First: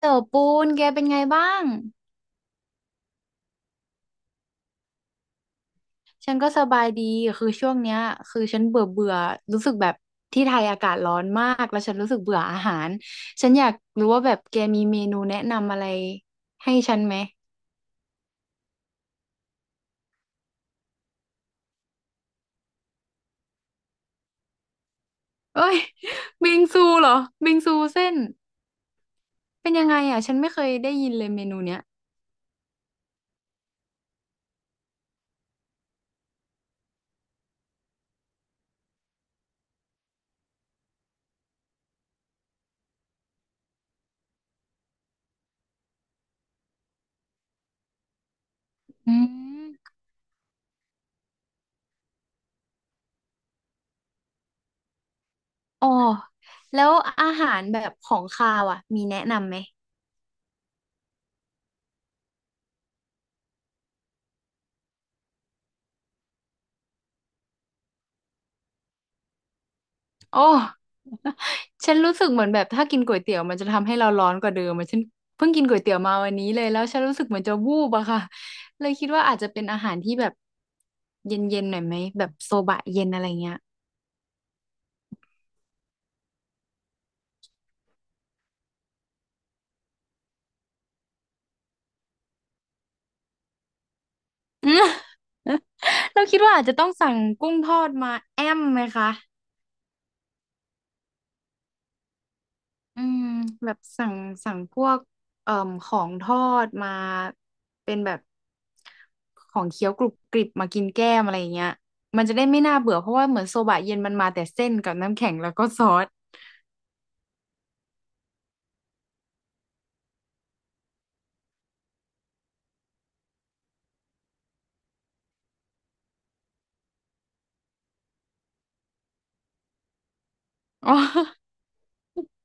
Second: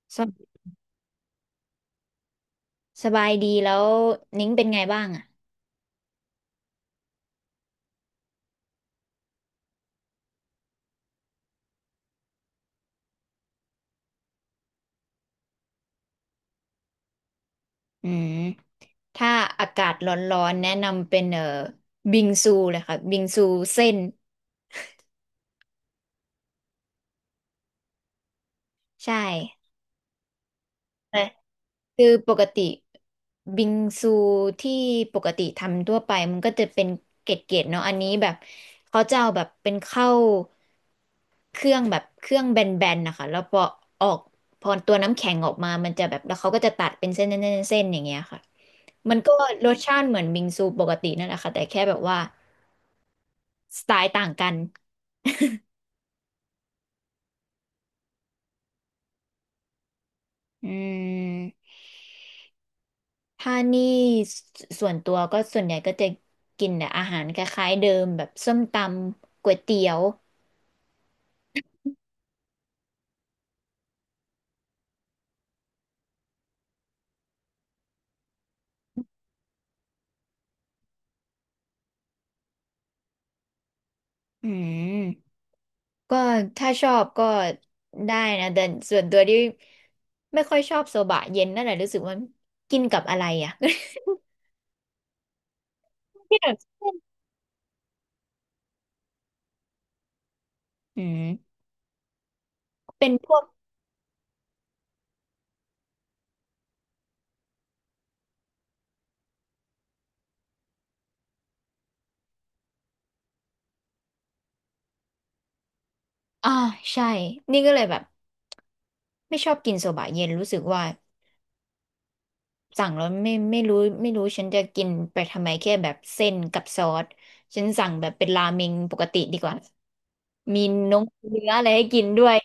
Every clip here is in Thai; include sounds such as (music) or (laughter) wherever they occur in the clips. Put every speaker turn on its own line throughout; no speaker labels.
เต๋อ
ส
ปู
บ
นแกเป็นไงบ้าง
สบายดีแล้วนิ้งเป็นไงบ้างอ่ะ
ฉันก็สบายดีคือช่วงเนี้ยคือฉันเบื่อเบื่อรู้สึกแบบที่ไทยอากาศร้อนมาก แล้วฉันรู้สึกเบื่ออาหาร ฉันอยากรู้ว่าแบบแกมีเมนูแนะนำอะไรให้ฉันไหม
อืมถ้าอากาศร้อนๆแนะนำเป็นบิงซูเลยค่ะบิงซูเส้น
เอ้ย (laughs) บิงซูเหรอบิงซูเส้น
ใช่
เป็นยังไงอ่ะฉันไม่เคยได้ยิน
แต่
เลยเมนูเนี้ย
คือปกติบิงซูที่ปกติทำทั่วไปมันก็จะเป็นเกล็ดๆเนาะอันนี้แบบเขาจะเอาแบบเป็นข้าวเครื่องแบนๆนะคะแล้วพอออกพอตัวน้ำแข็งออกมามันจะแบบแล้วเขาก็จะตัดเป็นเส้นๆๆๆอย่างเงี้ยค่ะ มั
อื
นก็รส
ม
ชาติเหมือนบิงซูปกตินั่นแหละค่ะแต่แค่แบบว่าสไตล์ต่างกัน
อ๋อแล้วอาหารแบบของคาวอ่ะมีแนะนำไหม
อืมถ้านี่ส่วนตัวก็ส่วนใหญ่ก็จะกินแต่อาหารคล้ายๆเดิมแบบส้มตำก๋วยเตี๋ยว
โอ้ (laughs) ฉันรู้สึกเหมือนแบบถ้ากินก๋วยเตี๋ยวมันจะทำให้เราร้อนกว่าเดิมอะฉันเพิ่งกินก๋วยเตี๋ยวมาวันนี้เลยแล้วฉันรู้สึกเหมือนจะวูบอะค่ะเลยคิดว่าอาจจะเป็นอาหารที่แบบเย็นๆหน่อยไหมแบบโซบะเย็นอะไรเงี้ย (laughs)
อืมก็ถ้าชอบก็ได้นะแต่ส่วนตัวที่ไม่ค่อยชอบโซบะเย็นนั่นแหละรู้สึกว่ากินกับอะไรอ่ะ
อืม (laughs) เรา
(laughs)
คิ
ที่
ด
แบ
ว่า
บ
อาจจะต้องสั่งกุ้งทอดมาแอมไหมคะ
อืม
อื
เป็น
ม
พวก
แบบสั่งพวกเอ่อของทอดมาเป็นแบบของเคี้ยวกรุบกริบมากินแก้มอะไรอย่างเงี้ยมันจะได้ไม่น่าเบื่อเพราะว่าเหมือนโซบะเย็นมันมาแต่เส้นกับน้ำแข็งแล้วก็ซอส
อ่าใช่นี่ก็เลยแบบไม่ชอบกินโซบะเย็นรู้สึกว่า สั่งแล้วไม่รู้ฉันจะกินไปทำไมแค่แบบเส้นกับซอสฉันสั่งแบบเป็นราเมงปกติดีกว่ามี
(laughs) อ๋
น
อ
งเนื้ออะไรให้กินด้วย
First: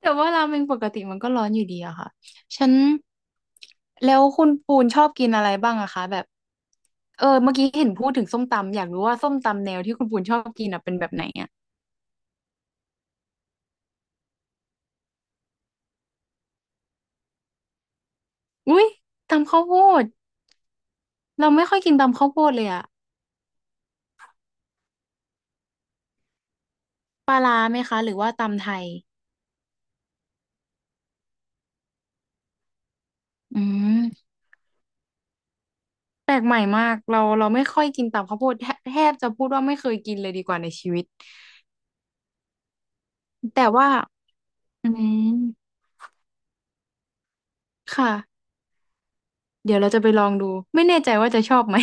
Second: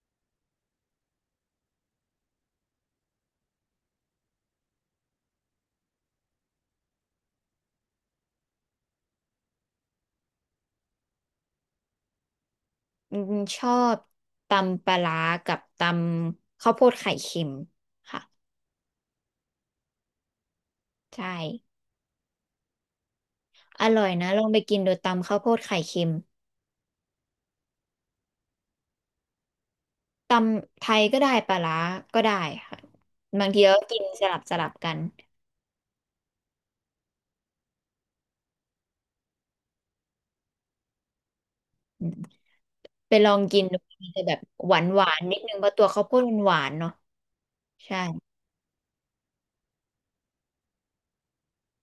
แต่ว่าราเมงปกติมันก็ร้อนอยู่ดีอะค่ะฉันแล้วคุณปูนชอบกินอะไรบ้างอะคะแบบเออเมื่อกี้เห็นพูดถึงส้มตำอยากรู้ว่าส้มตำแนวที่คุณปูนชอบกินอะเป็นแบบไหนอะ
อืมชอบตำปลาร้ากับตำข้าวโพดไข่เค็มค่ะ
อุ้ยตำข้าวโพด
ใช่
เราไม่ค่อยกินตำข้าวโพดเลยอะ
อร่อยนะลองไปกินโดูตำข้าวโพดไข่เค็ม
ปลาร้าไหมคะหรือว่าตำไทย
ตำไทยก็ได้ปลาร้าก็ได้ค่ะบาง
อื
ทีก็กินส
ม
ลับสลับกัน
แปลกใหม่มากเราไม่ค่อยกินตำข้าวโพดแทแทบจะพูดว่าไม่เคยกินเลยดีกว่าในชีวิต
อืมไปลองกิ
แต่
นดู
ว่า
มันจะแบบหวาน
อื
หวา
ม
นนิดนึงเพราะตัวข้าวโพดมันหวานเนาะใช่
ค่ะเดี๋ยวเราจะไปลองดูไม่แน่ใจว่าจะชอบไหม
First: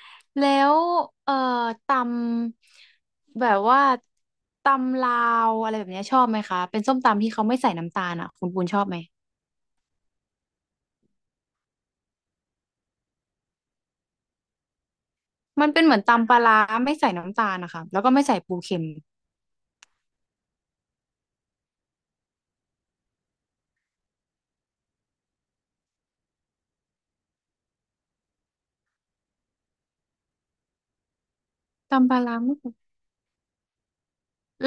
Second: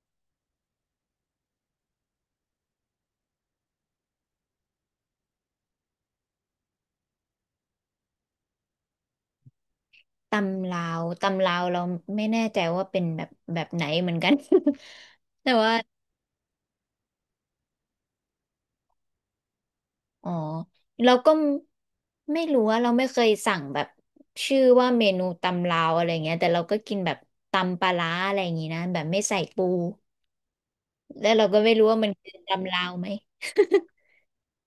(laughs) แล้วเอ่อตำแบบว่าตำลาวอะไรแบบเนี้ยชอบไหมคะเป็นส้มตำที่เขาไม่ใส่น้ำตาลอ่ะคุณปูนชอบไหม
ตำลาว ตำลาวเราไม่แน่ใจว่าเป็นแบบแบบไหนเหมือนกัน (laughs) แต่
มัน
ว่า
เป็นเหมือนตำปลาร้าไม่ใส่น้ำตาลนะคะแล้วก็ไม่ใส่ปูเค็ม
อ๋อเราก็ไม่รู้ว่าเราไม่เคยสั่งแบบชื่อว่าเมนูตำลาวอะไรเงี้ยแต่เราก็กินแบบตำปลาร้าอะไรอย่างงี้นะแบบไม่ใส่ปูแล้วเราก็ไม่รู้ว่ามั
ตำ
น
ปลา
คือ
ร้าไม่ใส่
ตำลาวไหม (laughs)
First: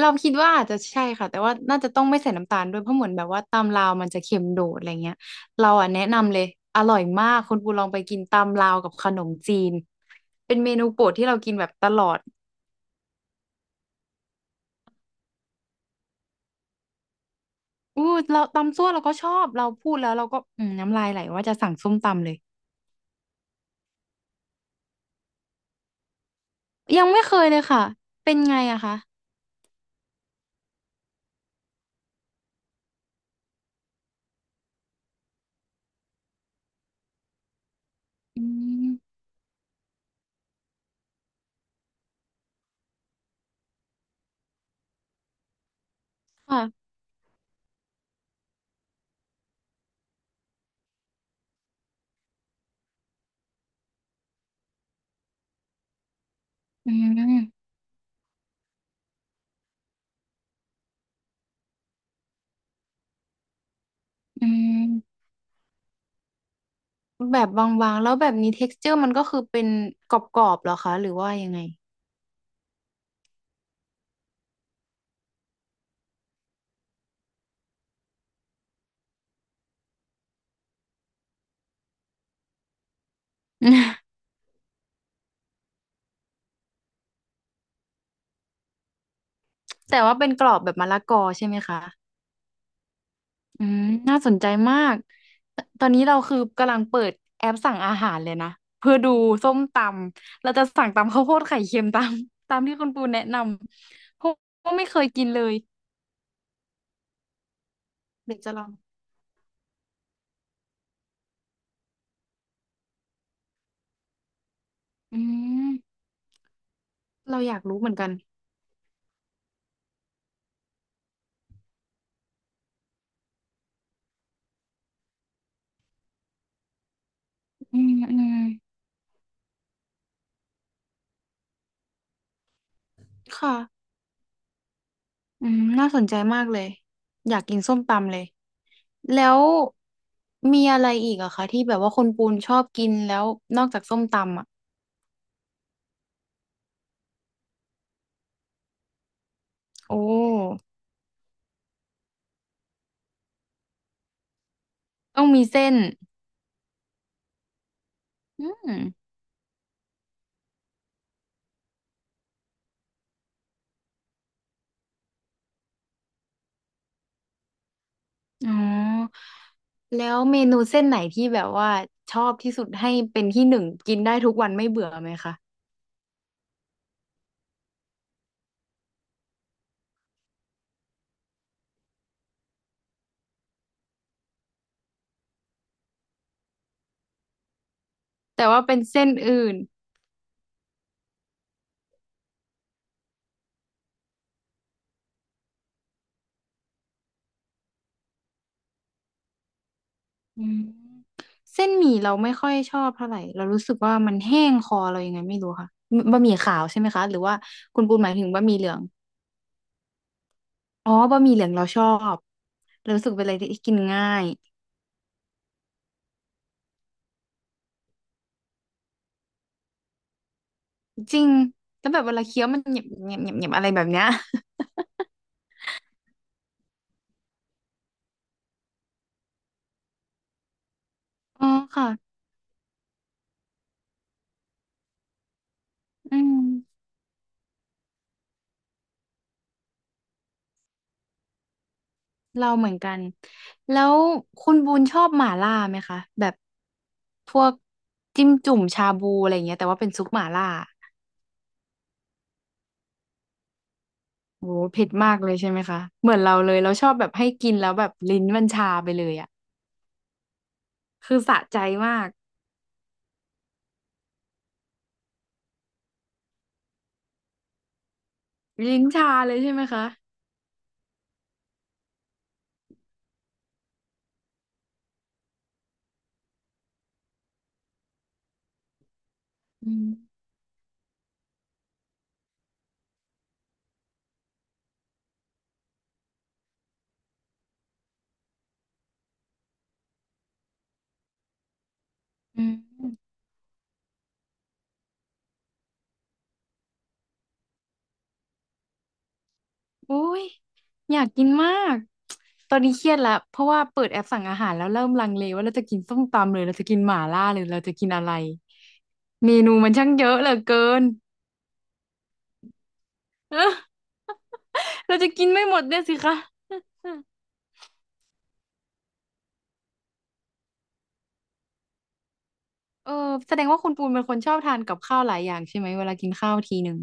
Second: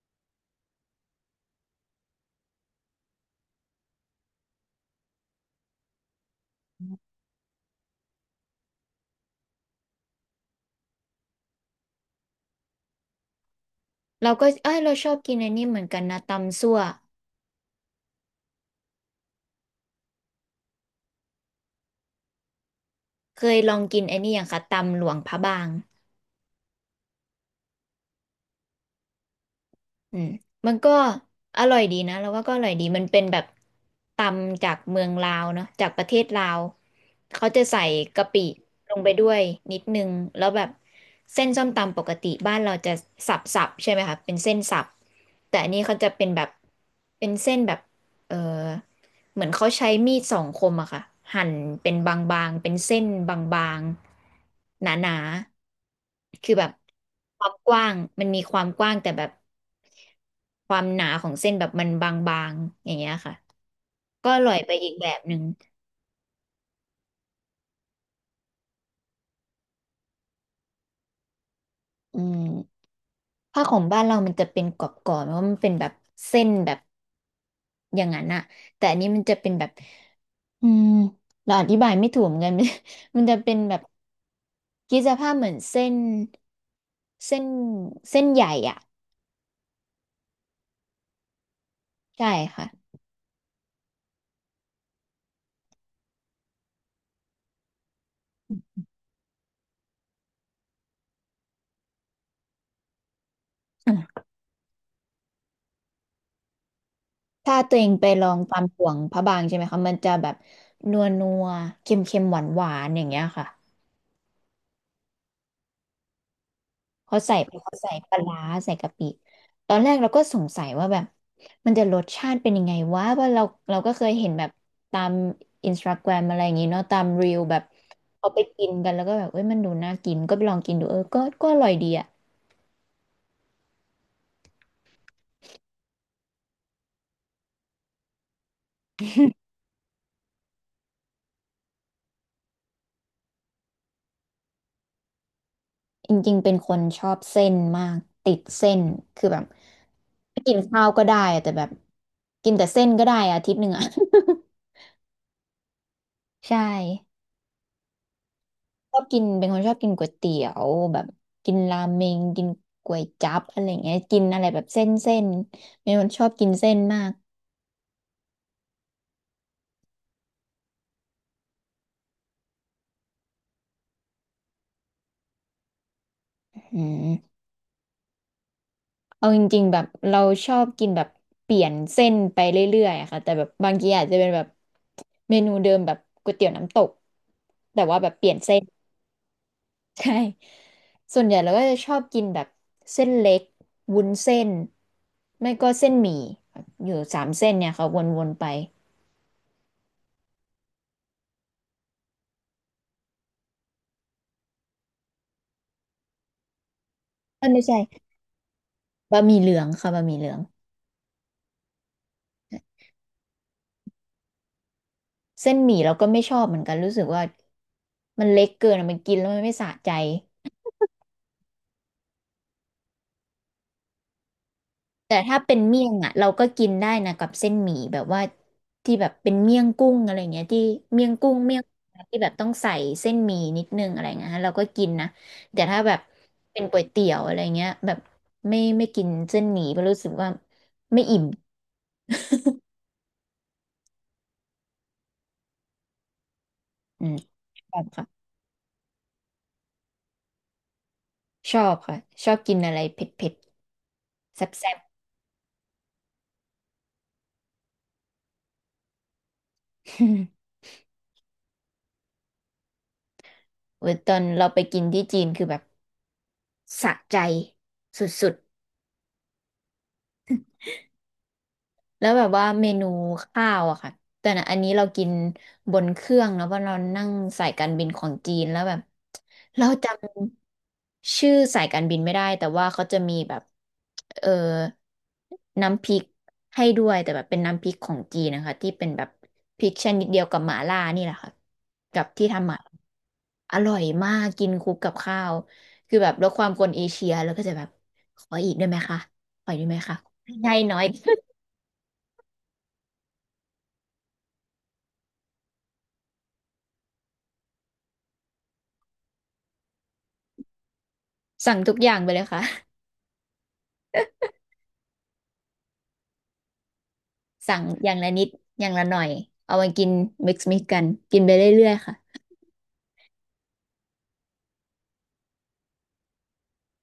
เราคิดว่าอาจจะใช่ค่ะแต่ว่าน่าจะต้องไม่ใส่น้ำตาลด้วยเพราะเหมือนแบบว่าตำลาวมันจะเค็มโดดอะไรเงี้ยเราอ่ะแนะนำเลยอร่อยมากคุณปูลองไปกินตำลาวกับขนมจีนเป็นเมนูโปรดที่เรากินแบบตลอด
เราก็เอ้ยเราชอบกินอันนี้เหมือนกันนะตำซั่ว
อู้เราตำซั่วเราก็ชอบเราพูดแล้วเราก็อืมน้ำลายไหลว่าจะสั่งส้มตำเลย
เคยลองกินอันนี้อย่างคะตำหลวงพระบาง
ยังไม่เคยเลยค่ะเป็นไงอะคะ
อืมมันก็อร่อยดีนะเราว่าก็อร่อยดีมันเป็นแบบตำจากเมืองลาวเนาะจากประเทศลาวเขาจะใส่กะปิ
อืม
ลงไปด้วยนิดนึงแล้วแบบเส้นส้มตำปกติบ้านเราจะสับๆใช่ไหมคะเป็นเส้นสับแต่อันนี้เขาจะเป็นแบบ
ค่ะ
เป็นเส้นแบบ เออเหมือนเขาใช้มีดสองคมอะค่ะหั่นเป็นบางๆเป็นเส้นบางๆหนาๆคือแบบ
อื
ความ
ม
กว้างมันมีความกว้างแต่แบบความหนาของเส้นแบบมันบางๆอย่างเงี้ยค่ะก็อ
อื
ร่อยไปอีกแบ
ม
บหนึ่ง
แบบบางๆแล้วแบบนี้ texture มันก็คือเป็นกรอบๆเหรอคะหรือว่ายังไง
อืมผ้าของบ้านเรามันจะเป็นกรอบๆเพราะมันเป็นแบบเส้นแบบอย่างนั้นอะแต่อันนี้มันจะเป็นแบบอืมเราอธิบายไม่ถูกเหมือนกัน (laughs) มันจะเป็นแบบ
(laughs)
คิดสภาพเหมือนเส้น เส้นใหญ่อ่ะ
แต่ว่าเป็นกรอบแบบมะละกอใช่ไหมคะ
ใช่ค่ะ
อืมน่าสนใจมาก ตอนนี้เราคือกำลังเปิดแอปสั่งอาหารเลยนะ
อ
เพื่อดูส้มตำเราจะสั่งตำข้าวโพดไข่เค็มตาม (laughs) ตามที่คุณปูแนะน
ืม
ำเพราะว่าไม่เคยกินเลย
ถ้าตัวเองไปลอ
เดี๋
ง
ยวจะ
ตา
ล
ม
อง
ห่วงพระบางใช่ไหมคะมันจะแบบนัวนัวเค็มเค็มหวานหวานๆอย่างเงี้ยค่ะ
อืม
เขาใส่
เราอยากรู้เหมือนกั
ป
น
ลาร้าใส่กะปิตอนแรกเราก็สงสัยว่าแบบมันจะรสชาติเป็นยังไงวะว่าเราเราก็เคยเห็นแบบตามอินสตาแกรมอะไรอย่างงี้เนาะตามรีลแบบ
อืมอื
เอา
ม
ไปกินกันแล้วก็แบบเอ้ยมันดูน่ากินก็ไปลองกินดูเออก็อร่อยดีอะ
ค่ะอืมน่าสนใจมากเลย อยากกินส้มตำเลยแล้วมีอะไรอีกอะคะที่แบบว่าคนปูนชอบกินแล้วนอกจากส้มตำอะ
จริงๆเป็นคนชอบเส้นมากติดเส้นคือแบบ
โอ
ไม่กิน
้
ข้าวก็ได้อะแต่แบบกินแต่เส้นก็ได้อาทิตย์หนึ่งอะ
ต้องมีเส้น
(laughs) ใช่
อืม
ชอบกินเป็นคนชอบกินก๋วยเตี๋ยวแบบกินราเมงกินก๋วยจั๊บอะไรเงี้ยกินอะไรแบบเส้นเส้นเป็นคนชอบกินเส้นมาก
อ๋อ แล้วเมนูเส้นไหนที่แบบว่าชอบที่สุดให้เป็นที่หนึ่งกินได้ทุกวันไม่เบื่อไหมคะ
อืมเอาจริงๆแบบเราชอบกินแบบเปลี่ยนเส้นไปเรื่อยๆอะค่ะแต่แบบบางทีอาจจะเป็นแบบเมนูเดิมแบบก๋วยเตี๋ยวน้ำตกแต่ว่าแบบเปลี่ยน
แต่
เส้
ว่า
น
เป็นเส้นอื่น
ใช่ ส่วนใหญ่เราก็จะชอบกินแบบเส้นเล็กวุ้นเส้น ไม่ก็เส้นหมี่อยู่สามเส้นเนี่ยค่ะวนๆไป
อืมเส้นหมี่เราไม่ค่อยชอบเท่าไหร่เรารู้สึกว่ามันแห้งคอเรายังไงไม่รู้ค่ะบะหมี่ขาวใช่ไหมคะหรือว่า
เอ้ยไม่ใช่
คุณปูนหมายถึงบะหมี่เหลือง
บะหมี่เหลืองค่ะบะหมี่เหลือง
อ๋อบะหมี่เหลืองเราชอบเรารู้สึกเป็นอะไรที่กินง่าย
เส้นหมี่เราก็ไม่ชอบเหมือนกันรู้สึกว่ามันเล็กเกินอะมันกินแล้วมันไม่สะใจ
จริงแล้วแบบเวลาเคี้ยวมันเหนียบเหนียบเหนียบเหนียบอะไรแบบเนี้ย
แต่ถ้าเป็นเมี่ยงอ่ะเราก็กินได้นะกับเส้นหมี่แบบว่าที่แบบเป็นเมี่ยงกุ้งอะไรเงี้ยที่เมี่ยงกุ้ง
(laughs) อ๋อ
เมี่ยง
ค่ะ
ที่แบบต้องใส่เส้นหมี่นิดนึงอะไรเงี้ยฮะเราก็กินนะแต่ถ้าแบบ
อื
เป็นก๋ว
ม
ยเตี๋ยวอะไรเงี้ยแบบไม่กินเส้นหมี่เพราะรู้สึกว่าไม่อิ่ม
เราเหมือนกัน แล้วคุณบูนชอบหม่าล่าไหมคะแบบ
อืม
พวก
ชอบค่ะ
จิ้มจุ่มชาบูอะไรอย่างเงี้ยแต่ว่าเป็นซุปหม่าล่า
ชอบค่ะชอบกินอะไรเผ็ดเผ็ดแซ่
โอ้
บ
โห
แซ่บ
เผ็ดมากเลยใช่ไหมคะเหมือนเราเลยเราชอบแบบให้กินแล้วแบบลิ้นมันชาไปเลยอ่ะ
(laughs)
คือสะใจมาก
โอ้ (laughs) ยตอนเราไปกินที่จีนคือแบบสะใจสุดๆ
ลิ้นชาเลยใช่ไหมคะ
แล้วแบบว่าเมนูข้าวอะค่ะแต่นะอันนี้เรากินบนเครื่องเนอะเพราะเรานั่งสายการบินของจีนแล้วแบบเรา
อืม
จำชื่อสายการบินไม่ได้แต่ว่าเขาจะมีแบบเออน้ำพริกให้ด้วยแต่แบบเป็นน้ำพริกของจีนนะคะที่เป็นแบบพริกชนิดเดียวกับหม่าล่านี่แหละค่ะกับที่
อื
ทำหม่าล่า
ม
อร่อยมากกินคลุกกับข้าวคือแบบลดความคนเอเชียแล้วก็จะแบบขออีกได้ไหมคะขออีกได้ไหม
โอ้
คะ
ย
ให้น้อย
อยากกินมากตอนนี้เครียดแล้วเพราะว่าเปิดแอปสั่งอาหารแล้วเริ่มลังเลว่าเราจะกินส้มตำหรือเราจะกินหม่าล่าหรือเราจะกินอะไรเมนูมันช่างเยอะเหลือเกิน
สั่งทุกอย่างไปเลยค่ะ
(laughs) เออเราจะกินไม่หมดเนี่ยสิคะ
(laughs) สั่งอย่างละนิดอย่างละหน่อยเอามากิน mix mix กันกินไปเรื่อยๆค่ะ
(laughs) เออแสดงว่าคุณปูนเป็นคนชอบทานกับข้าวหลายอย่างใช่ไหมเวลากินข้าวทีหนึ่ง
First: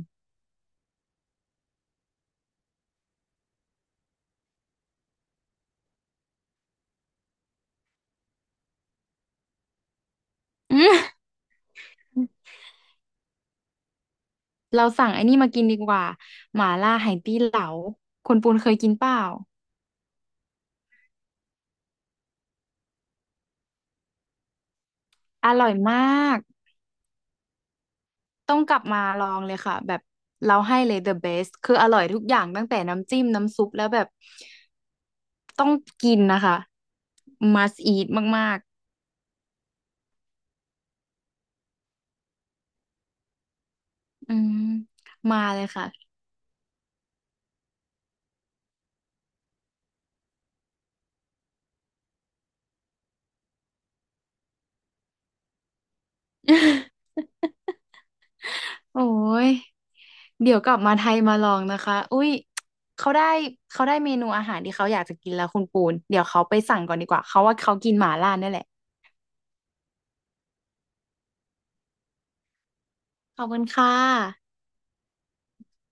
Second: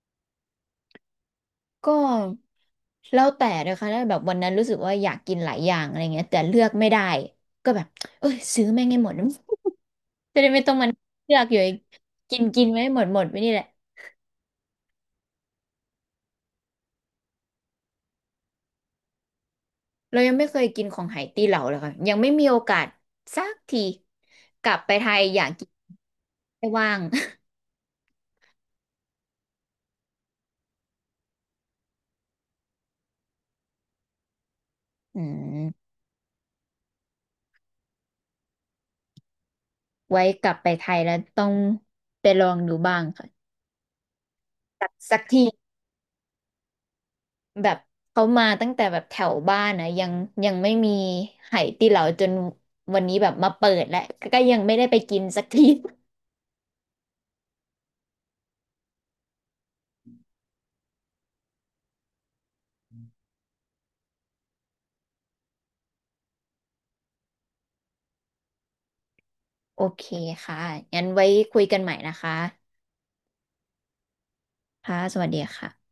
ก็แล้วแต่เลยค่ะถ้าแบบวันนั้นรู้สึกว่าอยากกินหลายอย่างอะไรเงี้ยแต่เลือกไม่ได้ก็แบบเอ้ยซื้อแม่งให้หมด (laughs) จะได้ไม่
(laughs)
ต้อ
อื
งมัน
ม
เลือกอยู่ไอ้กินกินไม่หมดไปนี่แหละ
เราสั่งไอ้นี่มากินดีกว่าหม่าล่าไหตี้เหลาคุณปูนเคยกินเปล่า
เรายังไม่เคยกินของไหตี้เหลาเลยค่ะยังไม่มีโอกาสสักทีกลับไปไทยอยา
อ
กกิ
ร่
น
อยมาก
ไม่ว่าง
ต้องกลับมาลองเลยค่ะแบบเราให้เลย the best คืออร่อยทุกอย่างตั้งแต่น้ำจิ้มน้ำซุปแล้วแบบ
(laughs) อื
ต้อง
ม
กินนะคะ must eat มาก
ไว้กลับไปไทยแล้วต้องไปลองดูบ้างค่ะ
ๆอืม
สัก
มา
ที
เลยค่ะ
แบบเขามาตั้งแต่แบบแถวบ้านนะยังไม่มีไหตีเหลาจนวันนี้แบบมาเปิดแล้วก็ยังไม่ได้ไปกินสักที (laughs)
(laughs) โอ้ย เดี๋ยวกลับมาไทยมาลองนะคะอุ้ยเขาได้เขาได้เมนูอาหารที่เขาอยากจะกินแล้วคุณปูน เดี๋ยวเขาไปสั่งก่อนดีกว่าเขาว่าเขากินหม่าล่าเนี่ยแหละ
โอเคค่ะงั้นไว้คุยกันใหม่นะคะ
ขอบคุณค่ะ
ค่ะสวัสดีค่ะ